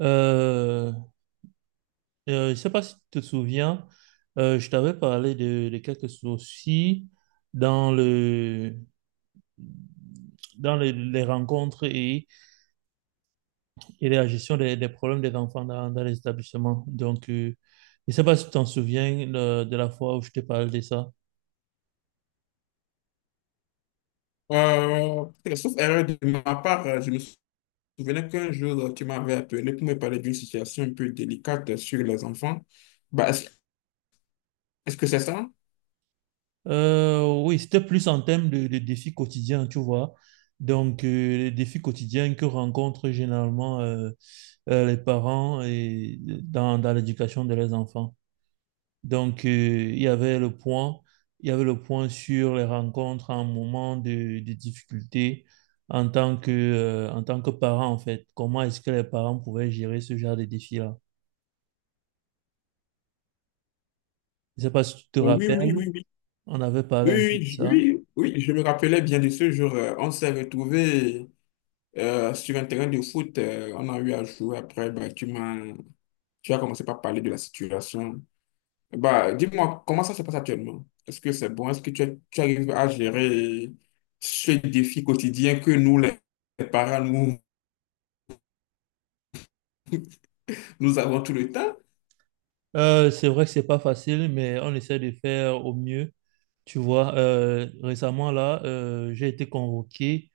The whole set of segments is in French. Euh, je sais pas si tu te souviens, je t'avais parlé de quelques soucis dans le, dans les rencontres et la gestion des problèmes des enfants dans les établissements. Donc, je sais pas si tu t'en souviens de la fois où je t'ai parlé de ça. Euh, Sauf erreur de ma part, je me souvenais qu'un jour, tu m'avais appelé pour me parler d'une situation un peu délicate sur les enfants. Bah, est-ce, est-ce que c'est ça? Oui, c'était plus en termes de défis quotidiens, tu vois. Donc, les défis quotidiens que rencontrent généralement les parents et dans l'éducation de leurs enfants. Donc, il y avait le point, il y avait le point sur les rencontres en moment de difficulté en tant que parent, en fait. Comment est-ce que les parents pouvaient gérer ce genre de défi-là? Je ne sais pas si tu te Oui, oui, oui, oui, rappelles, oui, on avait parlé un peu de oui, ça. oui, oui, oui, je me rappelais bien de ce jour. On s'est retrouvés sur un terrain de foot. On a eu à jouer après. Tu as commencé par parler de la situation. Bah, dis-moi, comment ça se passe actuellement? Est-ce que c'est bon? Est-ce que tu arrives à gérer ce défi quotidien que nous, les parents, nous, nous avons tout le temps? C'est vrai que c'est pas facile, mais on essaie de faire au mieux. Tu vois, récemment, là, j'ai été convoqué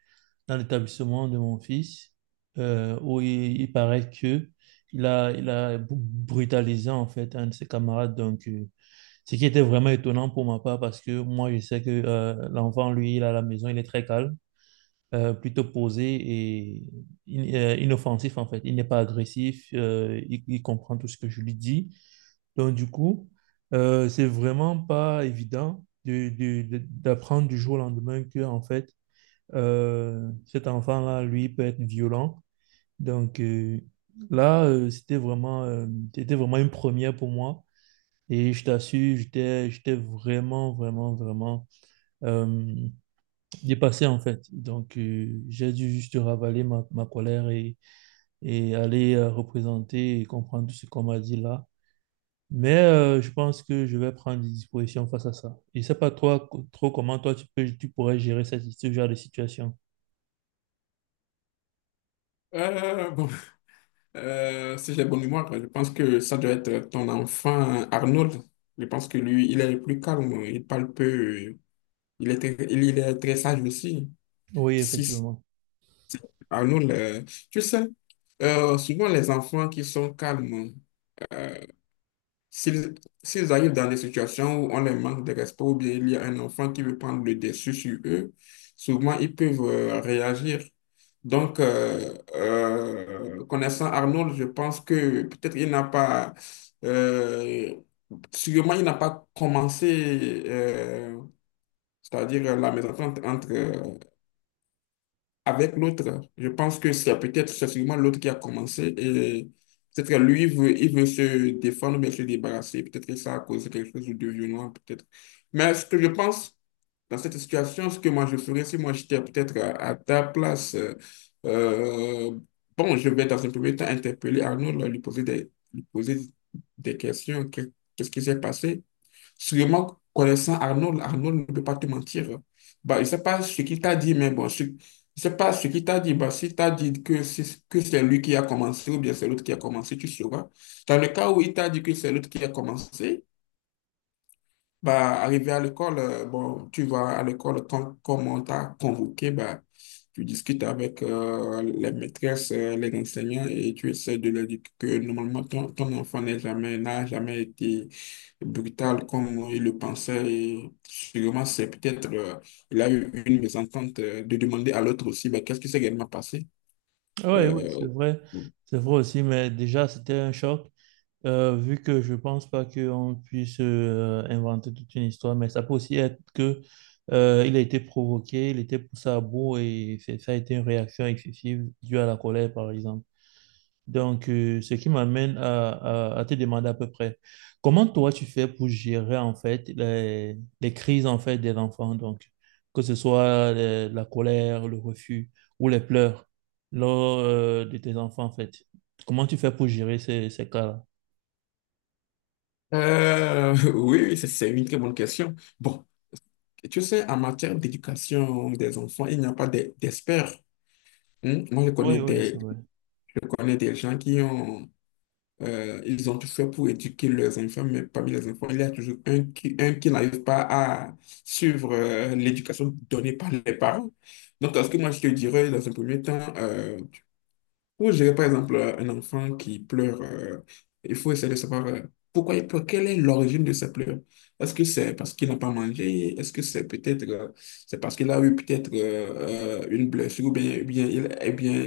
dans l'établissement de mon fils, où il paraît que brutalisé en fait un de ses camarades. Donc, ce qui était vraiment étonnant pour ma part parce que moi, je sais que l'enfant, lui, il est à la maison, il est très calme, plutôt posé et inoffensif en fait. Il n'est pas agressif, il comprend tout ce que je lui dis. Donc, du coup, c'est vraiment pas évident d'apprendre du jour au lendemain que en fait, cet enfant-là, lui, peut être violent. Donc euh, là, c'était vraiment une première pour moi. Et je t'assure, j'étais vraiment, vraiment, vraiment euh, dépassé en fait. Donc j'ai dû juste ravaler ma colère et aller représenter et comprendre tout ce qu'on m'a dit là. Mais je pense que je vais prendre des dispositions face à ça. Je ne sais pas toi, co- trop comment toi tu pourrais gérer ce genre de situation. Bon, si j'ai bonne mémoire, je pense que ça doit être ton enfant Arnold. Je pense que lui, il est plus calme, il parle peu, il est très sage aussi. Oui, Si c'est effectivement. Arnold, tu sais, souvent les enfants qui sont calmes, euh, S'ils s'ils arrivent dans des situations où on les manque de respect ou bien il y a un enfant qui veut prendre le dessus sur eux, souvent ils peuvent réagir. Connaissant Arnold, je pense que peut-être il n'a pas, euh, sûrement il n'a pas commencé, c'est-à-dire la mésentente entre avec l'autre. Je pense que c'est peut-être, c'est sûrement l'autre qui a commencé et peut-être que lui, il veut se défendre, mais se débarrasser. Peut-être que ça a causé quelque chose de violent, peut-être. Mais ce que je pense dans cette situation, ce que moi je ferais si moi j'étais peut-être à ta place, euh, bon, je vais dans un premier temps interpeller Arnaud, là, lui poser des questions. Qu'est-ce qui s'est passé? Sûrement, connaissant Arnold, Arnold ne peut pas te mentir. Bah, il ne sais pas ce qu'il t'a dit, mais bon, je ne pas ce qu'il t'a dit. Bah, s'il t'a dit que c'est lui qui a commencé ou bien c'est l'autre qui a commencé, tu sauras. Dans le cas où il t'a dit que c'est l'autre qui a commencé, bah, arrivé à l'école, bon, tu vas à l'école quand, comme on t'a convoqué, bah, tu discutes avec les maîtresses, les enseignants et tu essaies de leur dire que normalement ton, ton enfant n'est jamais, n'a jamais été brutal comme il le pensait et sûrement c'est peut-être, il a eu une mésentente de demander à l'autre aussi, bah, qu'est-ce qui s'est réellement passé? Oui, oui, c'est Euh, vrai. C'est vrai aussi, mais déjà, c'était un choc, vu que je pense pas qu'on puisse inventer toute une histoire, mais ça peut aussi être que il a été provoqué, il était poussé à bout et ça a été une réaction excessive due à la colère, par exemple. Donc, ce qui m'amène à te demander à peu près, comment toi tu fais pour gérer en fait les crises en fait des enfants, donc que ce soit la colère, le refus ou les pleurs lors de tes enfants en fait. Comment tu fais pour gérer ces cas-là? Oui, oui, c'est une très bonne question. Bon, tu sais, en matière d'éducation des enfants, il n'y a pas d'experts. Hein. Moi, Oui, oui, c'est vrai. je connais des gens qui ont ils ont tout fait pour éduquer leurs enfants, mais parmi les enfants, il y a toujours un qui n'arrive pas à suivre l'éducation donnée par les parents. Donc, ce que moi, je te dirais dans un premier temps, pour gérer, par exemple, un enfant qui pleure, il faut essayer de savoir pourquoi il pleure, quelle est l'origine de ses pleurs. Est-ce que c'est parce qu'il n'a pas mangé? Est-ce que c'est peut-être c'est parce qu'il a eu peut-être une blessure ou bien, il, eh bien,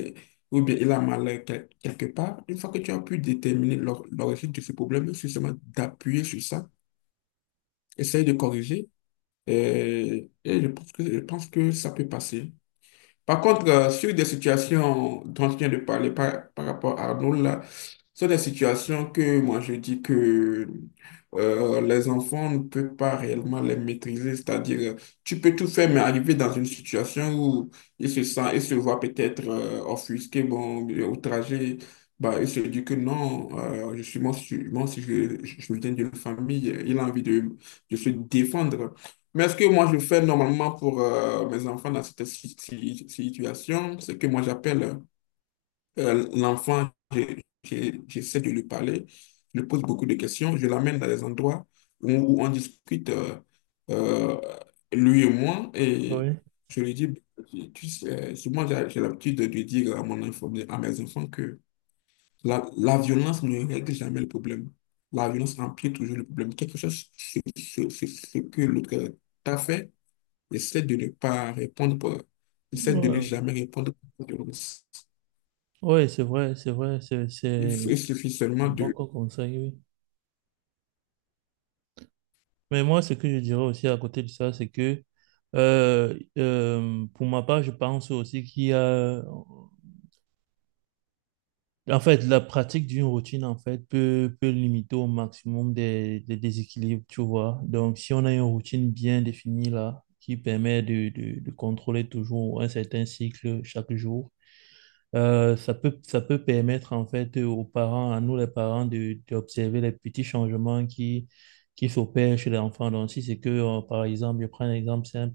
ou bien il a mal quelque part? Une fois que tu as pu déterminer l'origine de ce problème, c'est seulement d'appuyer sur ça, essayer de corriger. Et je pense que ça peut passer. Par contre, sur des situations dont je viens de parler par, par rapport à Arnaud, là, ce sont des situations que moi je dis que les enfants ne peuvent pas réellement les maîtriser. C'est-à-dire, tu peux tout faire, mais arriver dans une situation où ils se sentent, ils se voient peut-être offusqués, bon, outragés, bah, ils se disent que non, je suis moi, si je, je viens d'une famille, il a envie de se défendre. Mais ce que moi je fais normalement pour mes enfants dans cette situation, c'est que moi j'appelle l'enfant, j'essaie de lui parler, je lui pose beaucoup de questions, je l'amène dans des endroits où, où on discute, euh, lui et moi, et Oui, je lui dis, tu sais, souvent j'ai l'habitude de lui dire à mon enfant, à mes enfants que la violence ne règle jamais le problème. La violence empire toujours le problème. Quelque chose, ce que l'autre t'a fait. Essaie de ne pas répondre pour... Essaie de ne oui, jamais répondre pour violence. oui, c'est vrai, c'est vrai, Il, il suffit seulement c'est bon de... comme conseil, oui. Mais moi, ce que je dirais aussi à côté de ça, c'est que pour ma part, je pense aussi qu'il y a... En fait, la pratique d'une routine, en fait, peut limiter au maximum des déséquilibres, tu vois. Donc, si on a une routine bien définie là, qui permet de contrôler toujours un certain cycle chaque jour, ça peut permettre en fait aux parents, à nous les parents, de, d'observer les petits changements qui s'opèrent chez l'enfant. Donc, si c'est que, par exemple, je prends un exemple simple,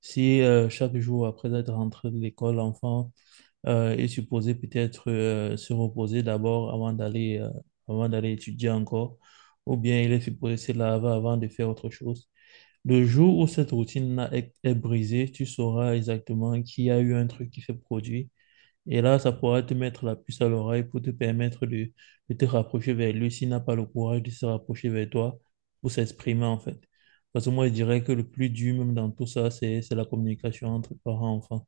si chaque jour après être rentré de l'école, l'enfant est supposé peut-être se reposer d'abord avant d'aller étudier encore, ou bien il est supposé se laver avant de faire autre chose. Le jour où cette routine est brisée, tu sauras exactement qu'il y a eu un truc qui s'est produit et là, ça pourra te mettre la puce à l'oreille pour te permettre de te rapprocher vers lui s'il n'a pas le courage de se rapprocher vers toi pour s'exprimer, en fait. Parce que moi, je dirais que le plus dur, même dans tout ça, c'est la communication entre parents et enfants.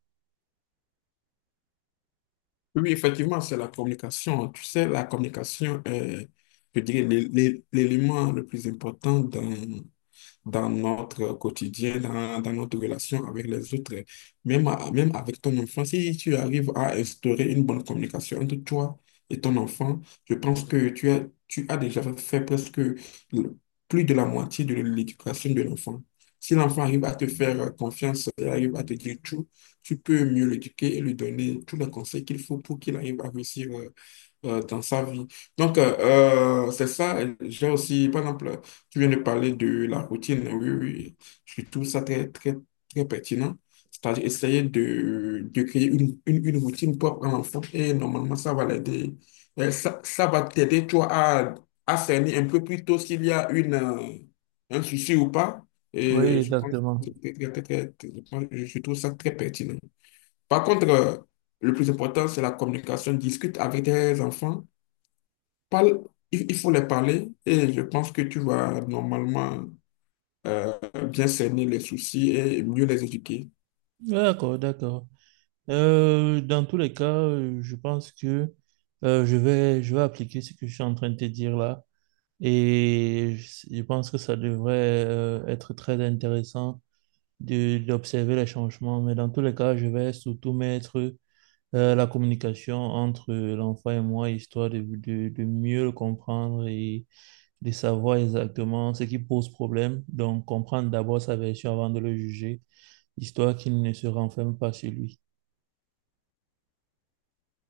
Oui, effectivement, c'est la communication. Tu sais, la communication est, je dirais, l'élément le plus important dans dans notre quotidien, dans, dans notre relation avec les autres. Même, même avec ton enfant, si tu arrives à instaurer une bonne communication entre toi et ton enfant, je pense que tu as déjà fait presque plus de la moitié de l'éducation de l'enfant. Si l'enfant arrive à te faire confiance et arrive à te dire tout, tu peux mieux l'éduquer et lui donner tous les conseils qu'il faut pour qu'il arrive à réussir dans sa vie. Donc, c'est ça. J'ai aussi, par exemple, tu viens de parler de la routine, oui, oui. Oui. Je trouve ça très, très pertinent. C'est-à-dire essayer de créer une routine propre à l'enfant et normalement, ça va l'aider. Ça, ça va t'aider, toi, à cerner un peu plus tôt s'il y a une, un souci ou pas. Oui, Et je pense que exactement. c'est très, je pense- je trouve ça très pertinent. Par contre, le plus important, c'est la communication. Discute avec tes enfants. Parle, il faut les parler et je pense que tu vas normalement euh, bien cerner les soucis et mieux les éduquer. D'accord, d'accord. Dans tous les cas, je pense que je vais appliquer ce que je suis en train de te dire là. Et je pense que ça devrait être très intéressant d'observer les changements. Mais dans tous les cas, je vais surtout mettre la communication entre l'enfant et moi, histoire de mieux le comprendre et de savoir exactement ce qui pose problème. Donc, comprendre d'abord sa version avant de le juger, histoire qu'il ne se renferme pas sur lui.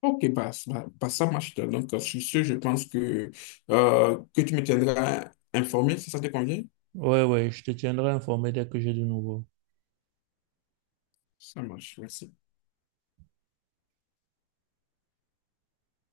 Ok, bah, ça marche. Donc, sur ce, je pense que tu me tiendras informé, si ça te convient. Ouais, ouais, je te tiendrai informé dès que j'ai du nouveau. Ça marche, merci.